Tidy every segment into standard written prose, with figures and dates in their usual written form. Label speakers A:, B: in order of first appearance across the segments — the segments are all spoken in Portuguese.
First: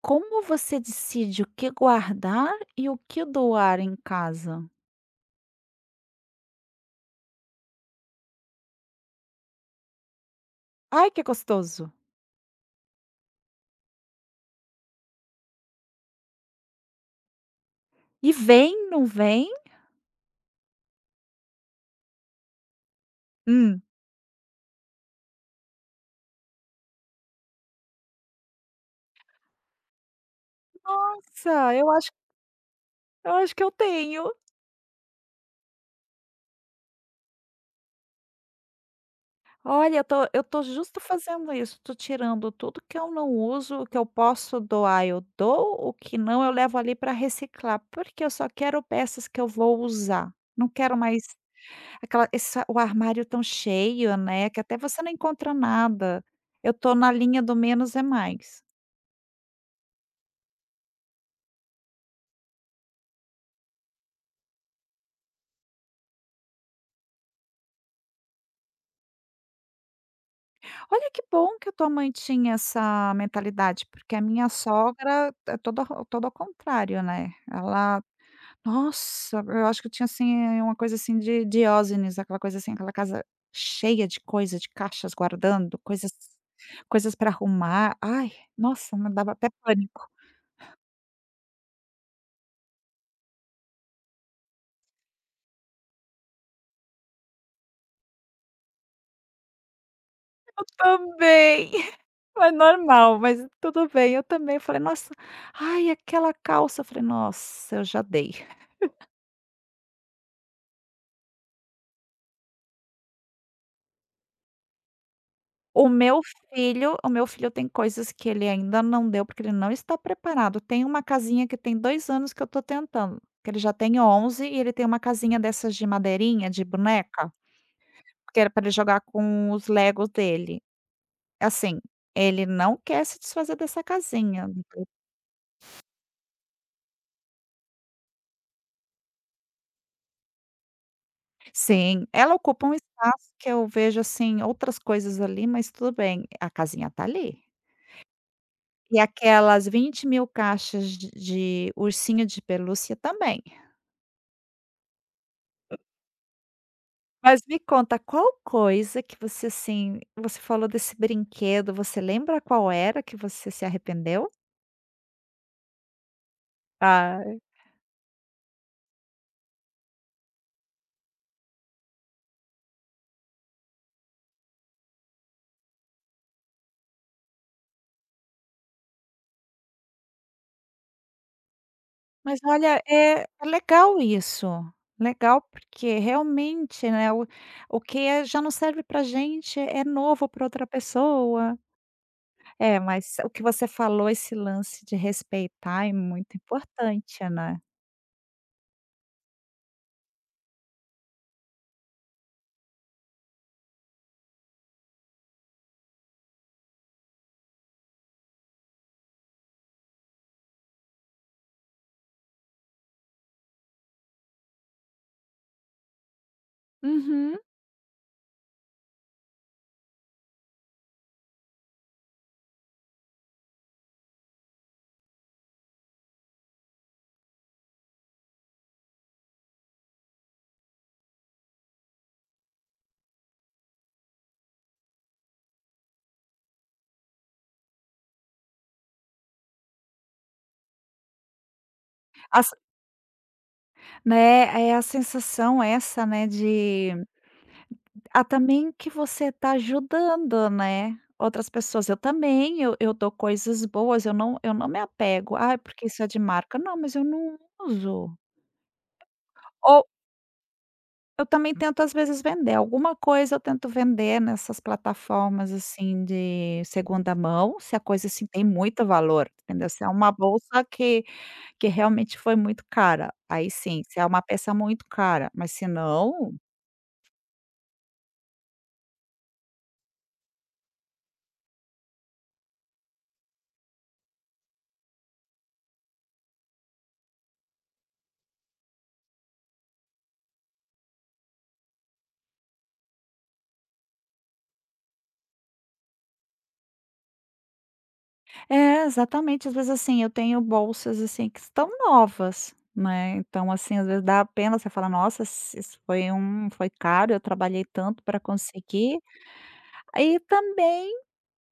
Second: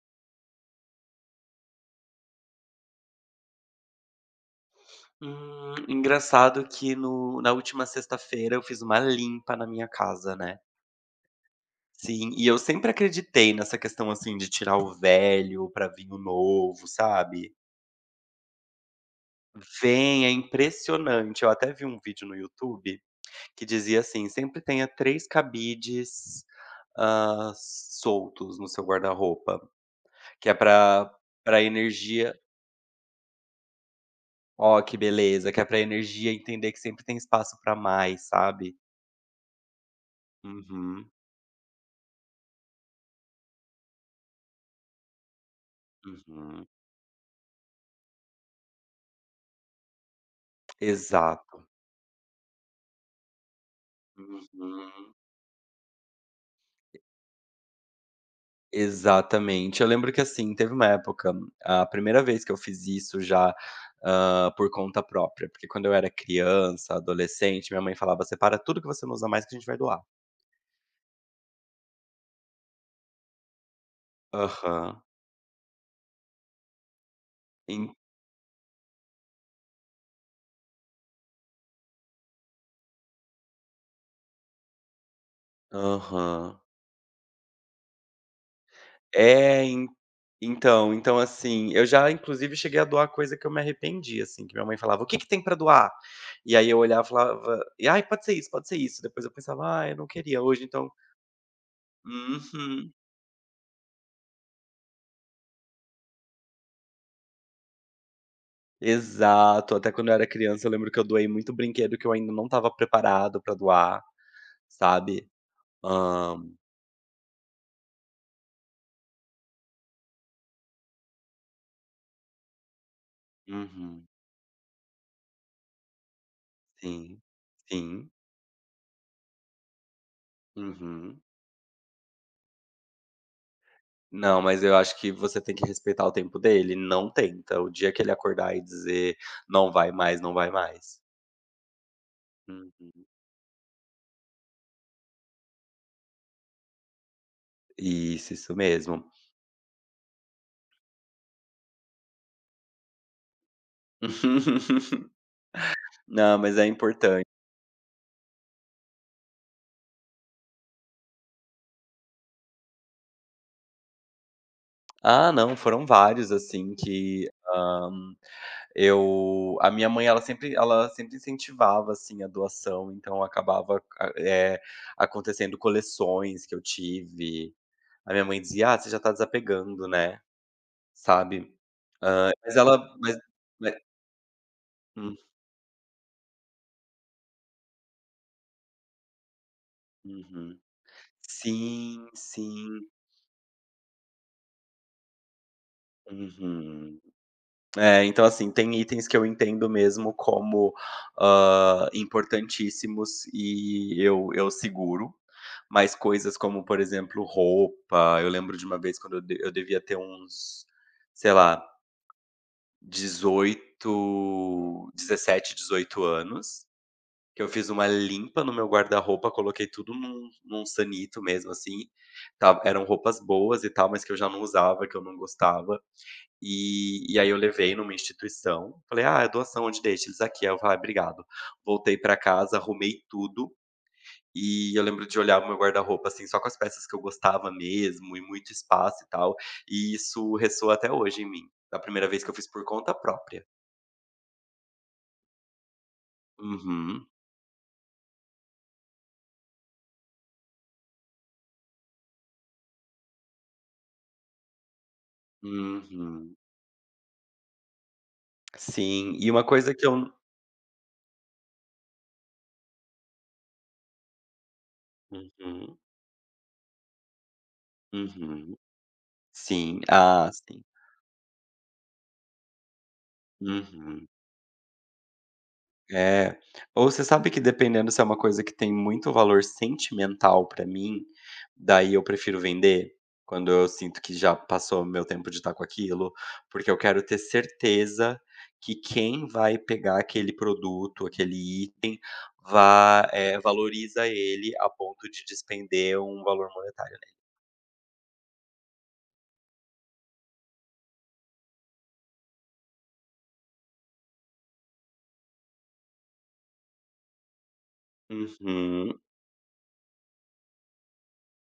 A: Como você decide o que guardar e o que doar em casa?
B: Engraçado que no na última sexta-feira eu fiz uma limpa na minha casa, né.
A: Ai, que gostoso.
B: Sim, e eu sempre acreditei nessa questão, assim, de tirar o velho pra vir o novo, sabe.
A: E vem, não vem?
B: Vem, é impressionante. Eu até vi um vídeo no YouTube que
A: Hum.
B: dizia assim: "Sempre tenha 3 cabides, soltos no seu guarda-roupa", que é pra para
A: Nossa, eu acho
B: energia
A: eu acho que eu tenho.
B: ó, que beleza, que é pra energia entender que sempre tem espaço pra mais, sabe.
A: Olha, eu tô justo
B: Uhum,
A: fazendo isso, tô tirando tudo que eu não uso, o que eu posso doar eu dou, o que não eu
B: uhum.
A: levo ali para reciclar, porque eu só quero peças que eu vou usar. Não quero mais
B: Exato.
A: aquela essa o armário tão cheio, né, que até você não
B: Uhum.
A: encontra nada. Eu tô na linha do menos é mais.
B: Exatamente. Eu lembro que, assim, teve uma época a primeira vez que eu fiz isso já, por conta própria, porque quando eu era criança, adolescente, minha mãe falava: "Separa tudo que você não usa mais que a gente vai doar".
A: Olha que bom que a tua mãe tinha essa mentalidade, porque a minha
B: Aham.
A: sogra é todo ao contrário, né.
B: En
A: Ela Nossa, eu acho que eu tinha, assim, uma coisa assim de Diógenes, aquela coisa assim, aquela casa cheia de coisa, de caixas guardando, coisas
B: aham.
A: coisas para arrumar. Ai, nossa, me dava até
B: É, en
A: pânico.
B: então, assim, eu já inclusive cheguei a doar coisa que eu me arrependi, assim, que minha mãe falava: "O que que tem pra doar?" E aí eu olhava e falava: "Ai, pode ser isso, pode ser isso". Depois eu pensava: "Ah, eu não queria hoje,
A: Eu
B: então".
A: também, mas
B: Uhum.
A: normal, mas tudo bem, eu também. Eu falei: "Nossa, ai, aquela calça", eu falei: "Nossa, eu já dei".
B: Exato. Até quando eu era criança, eu lembro que eu doei muito brinquedo que eu ainda não estava preparado pra doar, sabe.
A: O meu
B: Hã
A: o meu filho tem coisas que ele ainda não deu, porque ele não está preparado. Tem uma casinha que tem 2 anos que eu estou tentando, que ele já tem
B: uhum.
A: 11 e ele tem uma casinha dessas de madeirinha, de
B: Sim.
A: boneca,
B: Sim.
A: que era para ele jogar com os Legos dele.
B: Uhum.
A: Assim, ele não quer se desfazer dessa
B: Não,
A: casinha.
B: mas eu acho que você tem que respeitar o tempo dele. Não tenta. O dia que ele acordar e dizer: "Não vai mais, não vai mais".
A: Sim, ela ocupa um
B: Uhum.
A: espaço que eu vejo, assim, outras coisas ali, mas tudo bem, a casinha está ali.
B: Isso
A: E
B: mesmo.
A: aquelas 20.000 caixas de ursinho de pelúcia também.
B: Não, mas é importante.
A: Mas me conta, qual coisa que você, assim você falou desse brinquedo, você lembra qual era que você se arrependeu?
B: Ah, não, foram vários, assim, que,
A: Ah.
B: Eu a minha mãe ela sempre incentivava, assim, a doação, então acontecendo coleções que eu tive. A minha mãe dizia: "Ah, você já tá desapegando, né", sabe. Hã,
A: Mas
B: mas
A: olha,
B: ela
A: é
B: mas
A: legal isso.
B: hum,
A: Legal, porque realmente, né, o que já não serve pra gente é novo para
B: uhum.
A: outra pessoa.
B: Sim,
A: É,
B: sim.
A: mas o que você falou, esse lance de respeitar é muito
B: Uhum.
A: importante, né.
B: É, então assim, tem itens que eu entendo mesmo como, importantíssimos e eu seguro, mas coisas como, por exemplo, roupa, eu lembro de uma vez quando eu de eu devia ter uns, sei lá, 18, 17, 18 anos,
A: Uhum.
B: que eu fiz uma limpa no meu guarda-roupa, coloquei tudo num sanito mesmo, assim, ta eram roupas boas e tal, mas que eu já não usava, que eu não gostava, e aí eu levei numa instituição, falei: "Ah, é doação, onde deixa?" Eles: "Aqui." Aí eu falei: "Ah, obrigado." Voltei pra casa, arrumei tudo, e eu lembro de olhar o meu guarda-roupa, assim, só com as peças que eu gostava mesmo, e muito espaço e tal, e isso ressoa até hoje em mim, da primeira vez que eu fiz
A: As
B: por conta própria.
A: Né, é a sensação essa, né, de
B: Uhum,
A: Ah, também que você tá ajudando, né, outras pessoas. Eu também, eu dou coisas boas, eu não me apego. Ah, porque isso é de
B: uhum.
A: marca". Não, mas eu não uso.
B: Sim, e uma coisa
A: Ou
B: que eu
A: Eu também tento às vezes vender, alguma coisa eu tento vender nessas plataformas,
B: uhum,
A: assim, de segunda mão, se a coisa, assim, tem
B: uhum.
A: muito valor, entendeu?
B: Sim,
A: Se é uma
B: ah,
A: bolsa
B: sim.
A: que realmente foi muito cara, aí sim, se é
B: Uhum.
A: uma peça muito cara, mas se não.
B: É. Ou você sabe que dependendo se é uma coisa que tem muito valor sentimental pra mim, daí eu prefiro vender, quando eu sinto que já passou o meu tempo de estar com aquilo, porque eu quero ter certeza que quem vai pegar aquele produto, aquele item, valoriza ele a ponto de despender um valor monetário
A: É, exatamente. Às vezes, assim, eu tenho bolsas, assim, que estão novas, né, então, assim, às vezes dá pena, você fala: "Nossa, se isso foi um foi caro, eu trabalhei tanto para
B: nele.
A: conseguir".
B: Uhum,
A: E também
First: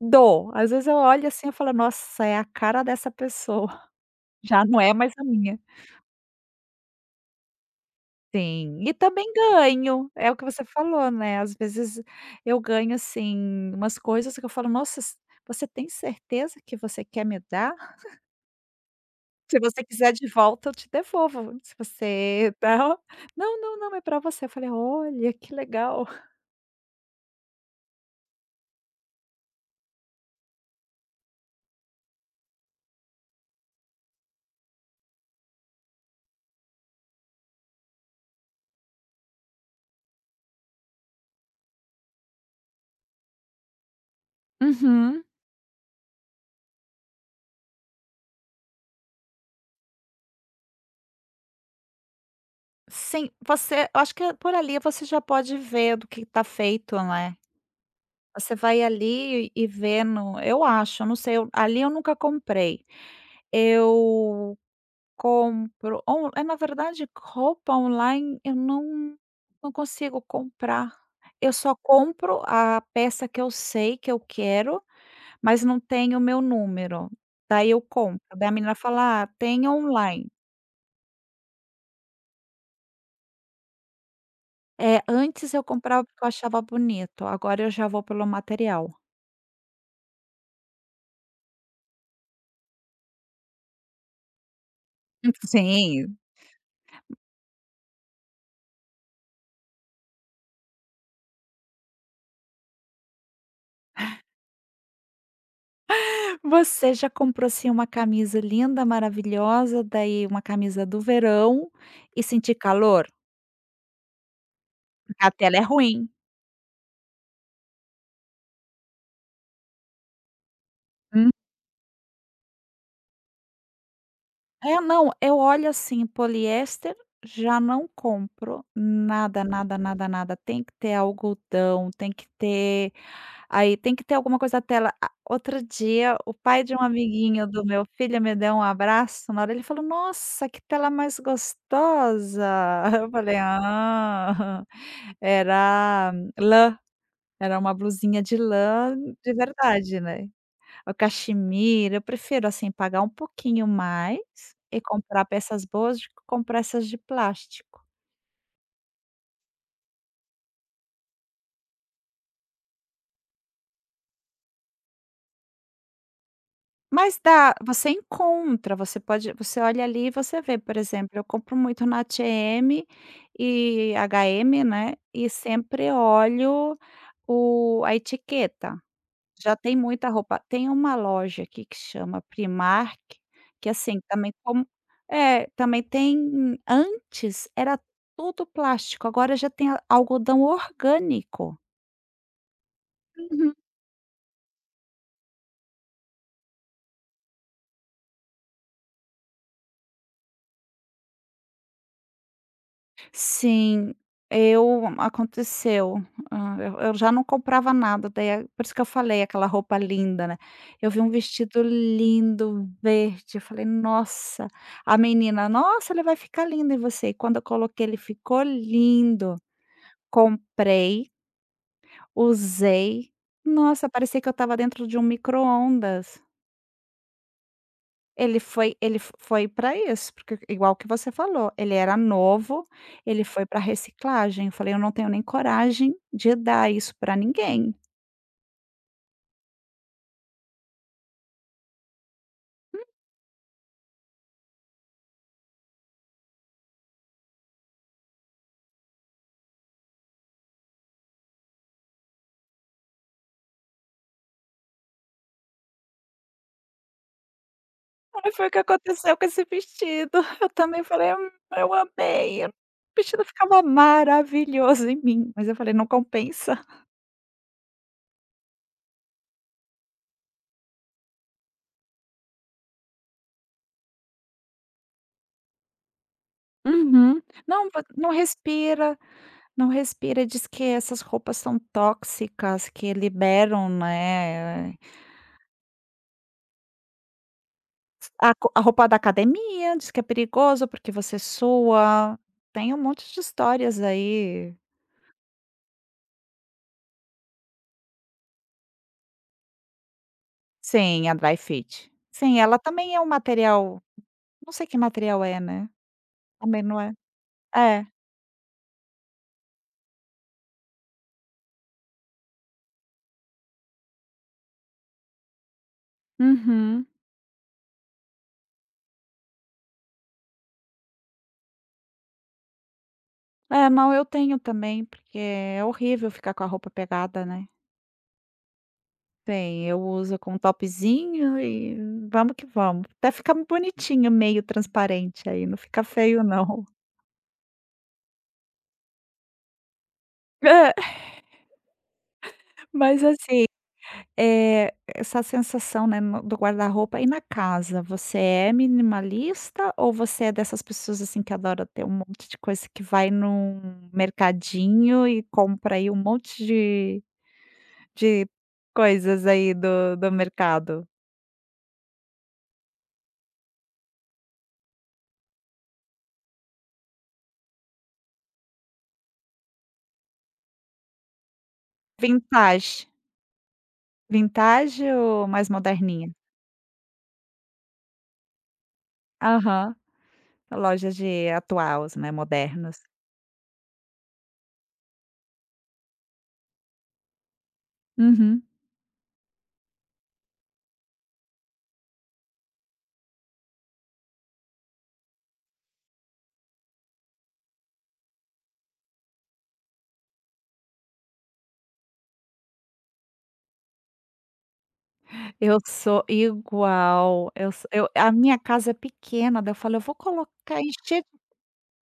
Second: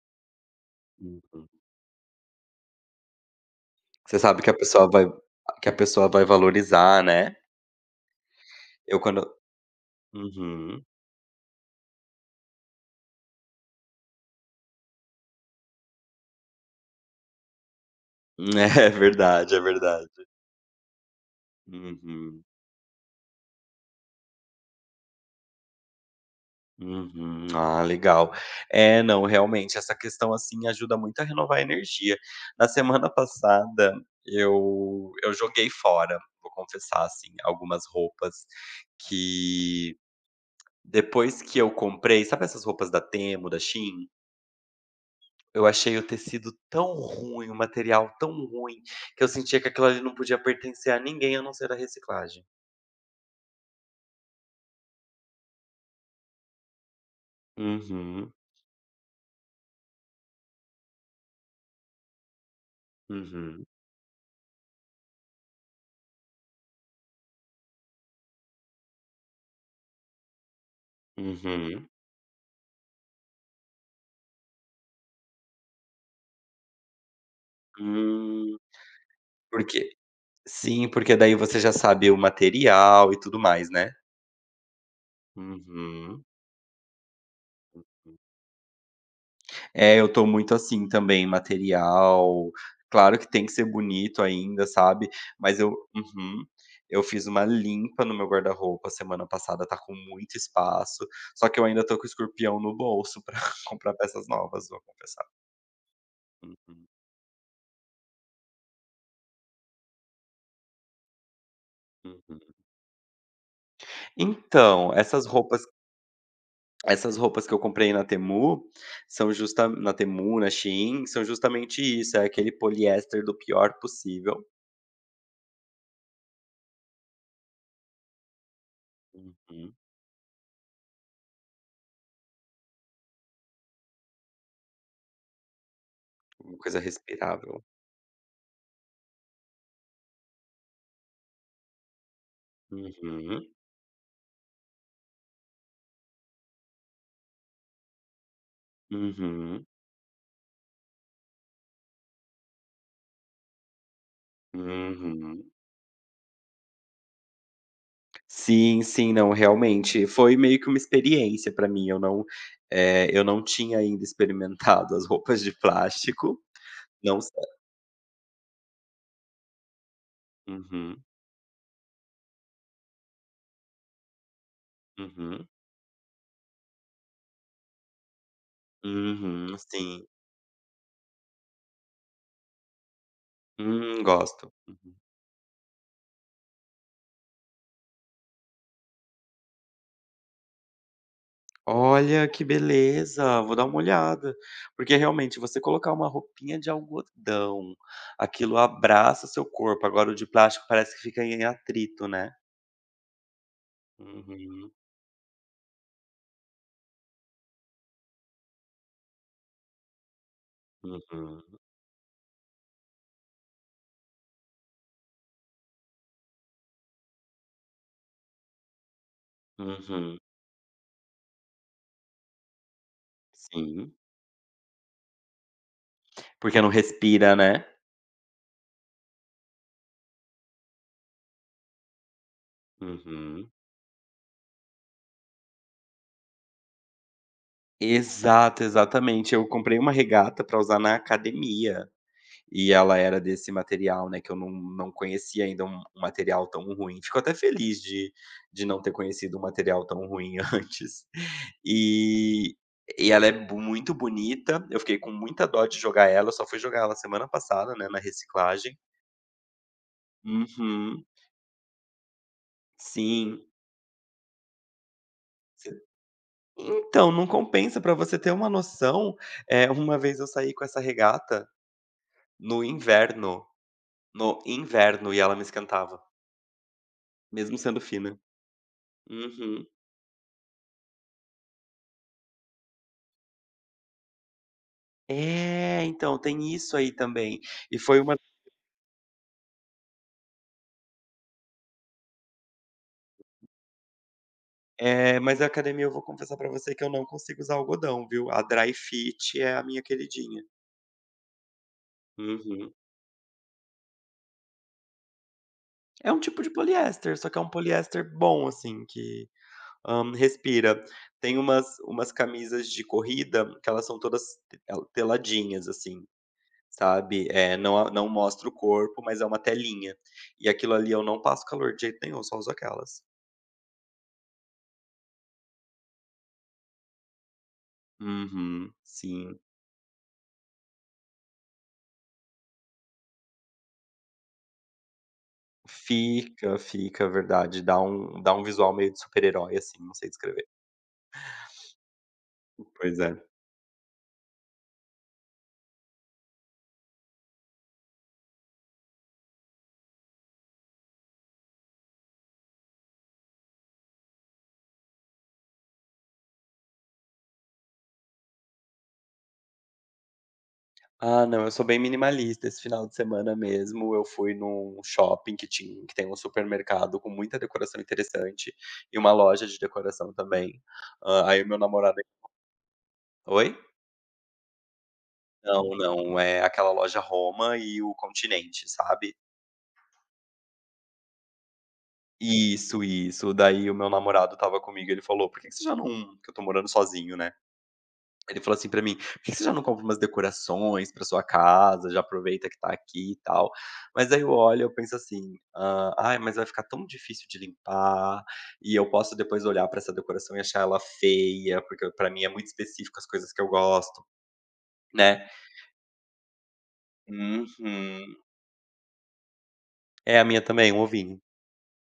A: dou. Às vezes eu olho, assim,
B: uhum.
A: eu falo: "Nossa, é a cara dessa pessoa,
B: Você sabe
A: já não é mais a minha".
B: que a pessoa vai valorizar, né.
A: Sim, e
B: Eu quando
A: também ganho, é o que você
B: Uhum.
A: falou, né, às vezes eu ganho, assim, umas coisas que eu falo: "Nossa, você tem certeza que você quer me dar?".
B: É verdade,
A: "Se
B: é
A: você
B: verdade.
A: quiser de volta, eu te devolvo. Se
B: Uhum,
A: você tal". "Não, não, não, é pra você". Eu falei: "Olha, que legal".
B: uhum. Ah, legal. É, não, realmente, essa questão, assim, ajuda muito a renovar a energia. Na semana passada, eu joguei fora, vou confessar, assim, algumas roupas que depois que eu comprei sabe essas roupas da Temu, da Shein?
A: Uhum.
B: Eu achei o tecido tão ruim, o material tão ruim, que eu sentia que aquilo ali não podia pertencer a ninguém, a não ser a reciclagem.
A: Sim, você eu acho que por ali você já pode ver do que tá feito, né.
B: Uhum,
A: Você vai ali e vendo eu acho, eu não sei, eu ali eu nunca comprei.
B: uhum,
A: Eu compro on é, Na verdade, roupa online eu não consigo comprar. Eu só
B: uhum.
A: compro a peça que eu sei que eu quero. Mas não tem o meu número, daí eu compro. Daí a
B: Hum,
A: menina fala: "Ah, tem
B: porque
A: online".
B: Sim, porque daí você já sabe o material e tudo mais, né.
A: É, antes eu comprava porque
B: Uhum.
A: eu achava bonito, agora eu já vou pelo material.
B: É, eu tô muito assim também, material claro que tem que ser bonito ainda, sabe, mas eu
A: Sim.
B: uhum. Eu fiz uma limpa no meu guarda-roupa semana passada, tá com muito espaço, só que eu ainda tô com o escorpião no bolso pra comprar peças novas, vou confessar. Uhum,
A: Você já comprou, assim, uma camisa linda, maravilhosa, daí uma camisa do verão e sentir
B: uhum.
A: calor?
B: Então,
A: Porque
B: essas
A: a tela é
B: roupas
A: ruim.
B: Essas roupas que eu comprei na Temu são justa na Temu, na Shein, são justamente isso, é aquele poliéster do pior possível.
A: É, não, eu olho assim, poliéster já não compro nada,
B: Uhum.
A: nada, nada, nada. Tem que ter algodão, tem que ter alguma coisa da tela. A outro dia, o
B: Uma
A: pai de
B: coisa
A: um amiguinho
B: respirável.
A: do meu filho me deu um abraço, na hora ele falou: "Nossa, que tela mais gostosa". Eu falei:
B: Uhum,
A: "Ah". Era lã, Era uma blusinha de lã de
B: uhum,
A: verdade, né. O cachemira, eu prefiro, assim, pagar um pouquinho mais e comprar
B: uhum.
A: peças boas do que comprar essas de plástico.
B: Sim, sim, não, realmente, foi meio que uma experiência pra mim, eu não tinha ainda experimentado as roupas de plástico,
A: Mas
B: não se
A: dá Você encontra, você olha ali e você vê, por
B: Uhum,
A: exemplo, eu compro muito na H&M, né, e
B: uhum,
A: sempre olho o a etiqueta. Já
B: uhum,
A: tem
B: sim.
A: muita roupa. Tem uma loja aqui que chama Primark, que assim, também,
B: Gosto.
A: como
B: Uhum.
A: é, também tem, antes era tudo plástico, agora já tem a algodão orgânico.
B: Olha, que beleza,
A: Uhum.
B: vou dar uma olhada. Porque realmente você colocar uma roupinha de algodão, aquilo abraça seu corpo, agora o de plástico parece que fica em atrito, né.
A: Sim,
B: Uhum,
A: eu aconteceu, eu já não comprava nada, daí é por isso que eu falei aquela roupa linda, né. Eu vi um
B: uhum,
A: vestido lindo, verde, eu falei: "Nossa", a menina: "Nossa, ele vai ficar lindo em você", e quando eu coloquei ele ficou lindo.
B: uhum.
A: Comprei, usei. Nossa,
B: Sim,
A: parecia que eu estava dentro de um micro-ondas.
B: porque não respira, né.
A: Ele foi ele fo foi para isso, porque igual que você falou, ele era novo, ele foi
B: Uhum.
A: para reciclagem. Eu falei: "Eu não tenho nem coragem de dar isso para ninguém".
B: Exato, exatamente. Eu comprei uma regata pra usar na academia. E ela era desse material, né, que eu não conhecia ainda um material tão ruim. Fico até feliz de não ter conhecido um material tão ruim antes. E e ela é bu muito bonita, eu fiquei com muita dó de jogar ela, eu só fui jogar ela semana passada, né, na
A: Aí foi o que
B: reciclagem.
A: aconteceu com esse vestido. Eu também
B: Uhum.
A: falei: eu amei". O vestido
B: Sim.
A: ficava maravilhoso em mim, mas eu falei:
B: Você
A: "Não compensa.
B: então, não compensa, pra você ter uma noção, uma vez eu saí com essa regata no inverno, no inverno, e ela me esquentava,
A: Uhum.
B: mesmo
A: Não,
B: sendo
A: vo não
B: fina.
A: respira".
B: Uhum.
A: Não respira, diz que essas roupas são tóxicas, que liberam, né,
B: É, então, tem isso aí também. E foi uma
A: a roupa da academia, diz que é perigoso porque você sua. Tem um monte de histórias aí.
B: mas a academia eu vou confessar pra você que eu não consigo usar algodão, viu. A dry fit é a minha queridinha.
A: Sim, a Dry Fit. Sim, ela
B: Uhum.
A: também é um material não sei que material é, né.
B: É um tipo de
A: Também não é
B: poliéster, só que é um
A: é.
B: poliéster bom, assim, que, respira. Tem umas camisas de corrida que elas são todas teladinhas, assim,
A: Uhum.
B: sabe. É, não mostra o corpo, mas é uma telinha. E aquilo ali eu não passo calor de jeito nenhum, só uso aquelas.
A: É, não, eu tenho também, porque é horrível ficar com a roupa pegada, né.
B: Uhum, sim.
A: Tem, eu uso com um topzinho e vamos que vamos. Até fica bonitinho, meio transparente aí, não fica feio
B: Fica,
A: não.
B: fica, verdade. Dá um visual meio de super-herói, assim, não sei descrever.
A: É,
B: Pois
A: mas
B: é.
A: assim, essa sensação, né, no do guarda-roupa e na casa, você é minimalista ou você é dessas pessoas, assim, que adora ter um monte de coisa que vai num mercadinho e compra aí um monte de coisas aí do mercado?
B: Ah, não, eu sou bem minimalista. Esse final de semana mesmo, eu fui num shopping que tem um supermercado com muita decoração interessante e uma loja de decoração também. Aí o meu namorado
A: Vintage.
B: oi?
A: Vintage ou mais
B: Não,
A: moderninha?
B: não, é aquela loja Roma e o Continente, sabe?
A: Aham. Lojas de atuais, né, modernos.
B: Isso, isso. Daí o meu namorado estava comigo, ele falou: "Por que que você já não", porque eu tô morando sozinho, né? Ele
A: Uhum.
B: falou assim pra mim: "Por que você já não compra umas decorações pra sua casa, já aproveita que tá aqui e tal". Mas aí eu olho, e eu penso assim: "Ah, ai, mas vai ficar tão difícil de limpar, e eu posso depois olhar pra essa decoração e achar ela feia, porque pra mim é muito específico as coisas que eu gosto", né.
A: Eu sou igual,
B: Uhum.
A: eu so eu a minha casa é pequena, daí eu falo: "Eu vou
B: É, a minha
A: colocar
B: também, um
A: encher
B: ovinho.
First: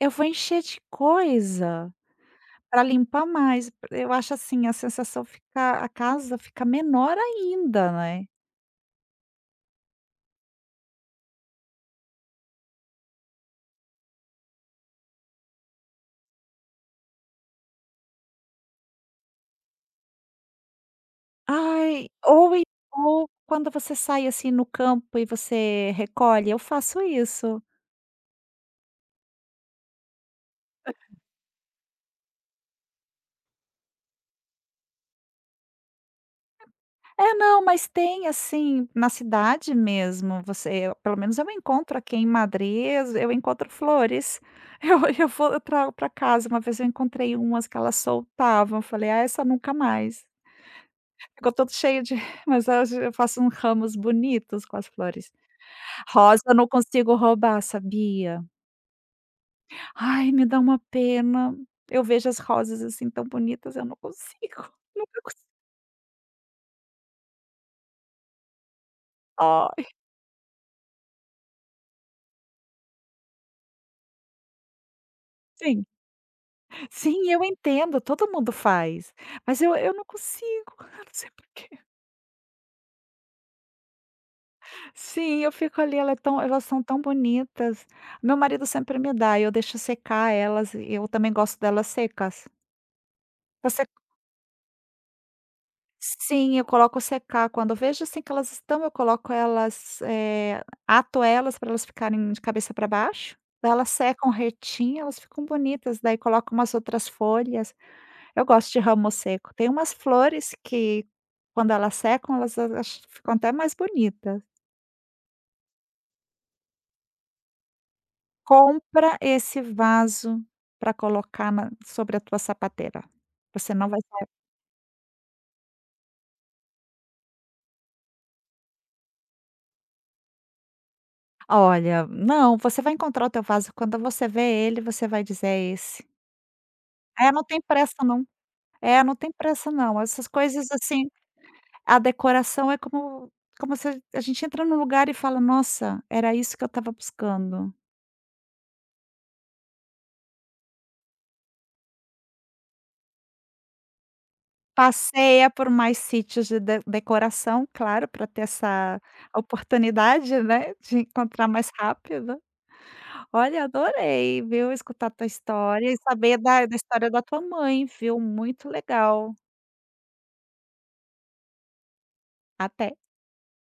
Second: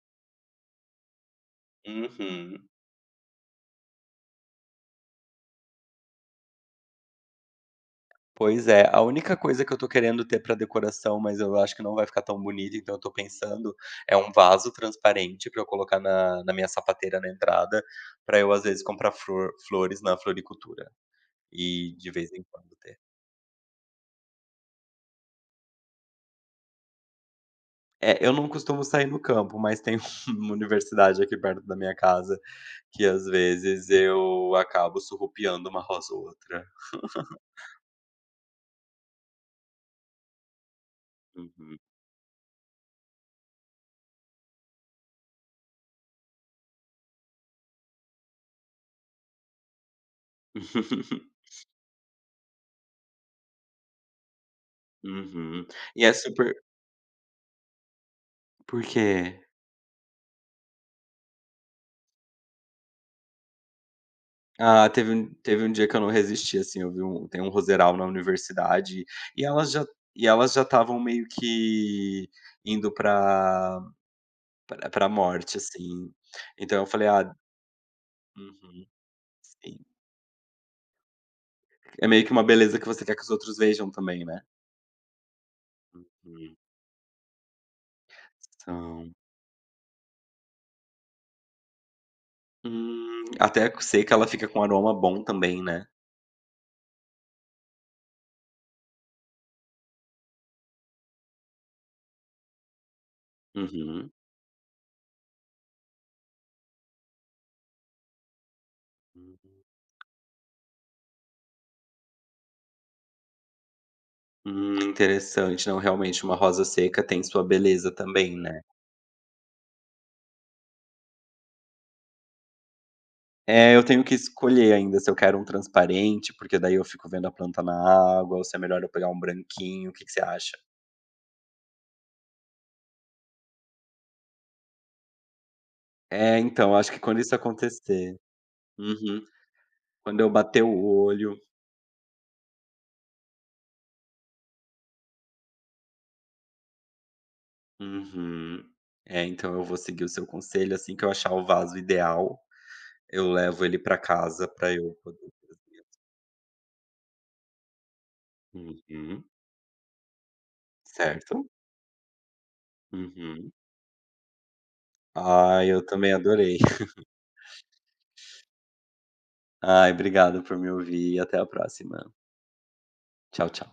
A: eu vou encher de coisa
B: Uhum.
A: para limpar mais", eu acho assim, a casa fica menor ainda, né.
B: Pois é, a única coisa que eu tô querendo ter pra decoração, mas eu acho que não vai ficar tão bonito, então eu tô pensando, é um vaso transparente pra eu colocar na minha sapateira na entrada, pra eu às vezes comprar flores na floricultura e
A: Ai,
B: de vez em quando ter.
A: ou quando você sai, assim, no campo e você recolhe, eu faço isso.
B: É, eu não costumo sair no campo, mas tem uma universidade aqui perto da minha casa que às vezes eu acabo surrupiando uma rosa ou outra.
A: É, não, mas tem assim, na cidade mesmo, você pelo menos eu
B: Uhum.
A: encontro aqui em Madrid, eu encontro flores. Eu eu trago pra casa, uma vez eu encontrei umas que elas soltavam, eu falei: "Ah, essa nunca mais". Ficou todo cheio de, mas hoje eu faço uns ramos bonitos com as flores.
B: Uhum. E é
A: Rosa eu
B: super
A: não consigo roubar, sabia?
B: por quê?
A: Ai, me dá uma pena. Eu vejo as rosas, assim, tão bonitas, eu não consigo,
B: Ah, teve
A: nunca
B: um
A: consigo.
B: teve um dia que eu não resisti, assim, eu vi um tem um Roserall na universidade, e elas
A: Ai,
B: já e elas já estavam meio que indo pra morte,
A: sim.
B: assim. Então eu falei:
A: Sim,
B: "Ah",
A: eu entendo, todo mundo
B: uhum,
A: faz, mas eu
B: sim.
A: eu não consigo, eu não sei porquê.
B: É meio que uma beleza que você quer que os outros vejam também, né.
A: Sim, eu fico ali,
B: Hum.
A: elas são tão bonitas. Meu marido sempre me
B: São
A: dá, eu deixo secar elas e eu também gosto delas secas.
B: até
A: Você
B: sei que ela fica com um aroma bom também, né.
A: sim, eu coloco secar, quando eu vejo, assim, que elas estão, eu coloco elas, ato elas para elas ficarem de cabeça para baixo, daí elas
B: Uhum.
A: secam retinho, elas ficam bonitas, daí coloco umas outras folhas. Eu gosto de ramo seco. Tem umas flores que quando elas secam, elas a ach ficam até mais bonitas.
B: Interessante. Não, realmente, uma rosa seca tem sua beleza também, né.
A: Compra esse vaso para colocar na sobre a tua sapateira. Você
B: É, eu
A: não vai.
B: tenho que escolher ainda se eu quero um transparente, porque daí eu fico vendo a planta na água, ou se é melhor eu pegar um branquinho, o que que você acha?
A: Olha, não, você vai encontrar o teu vaso, quando você vê ele, você vai dizer: "É esse".
B: É, então, acho que quando
A: É,
B: isso
A: não tem pressa
B: acontecer
A: não. É, não
B: uhum.
A: tem pressa não.
B: Quando
A: Essas
B: eu bater
A: coisas,
B: o
A: assim,
B: olho
A: a decoração é como se a gente entra num lugar e fala: "Nossa, era isso que eu estava buscando".
B: uhum. É, então eu vou seguir o seu conselho, assim que eu achar o vaso ideal, eu levo ele pra casa pra eu poder
A: Passeia por
B: fazer.
A: mais sítios de decoração, claro, para ter essa
B: Uhum.
A: oportunidade, né, de encontrar
B: Certo.
A: mais rápido.
B: Uhum.
A: Olha, adorei, viu, escutar a tua
B: Ai, eu
A: história e
B: também
A: saber
B: adorei.
A: da história da tua mãe, viu, muito legal.
B: Ai, obrigado por me ouvir e até a próxima.
A: Até.
B: Tchau, tchau.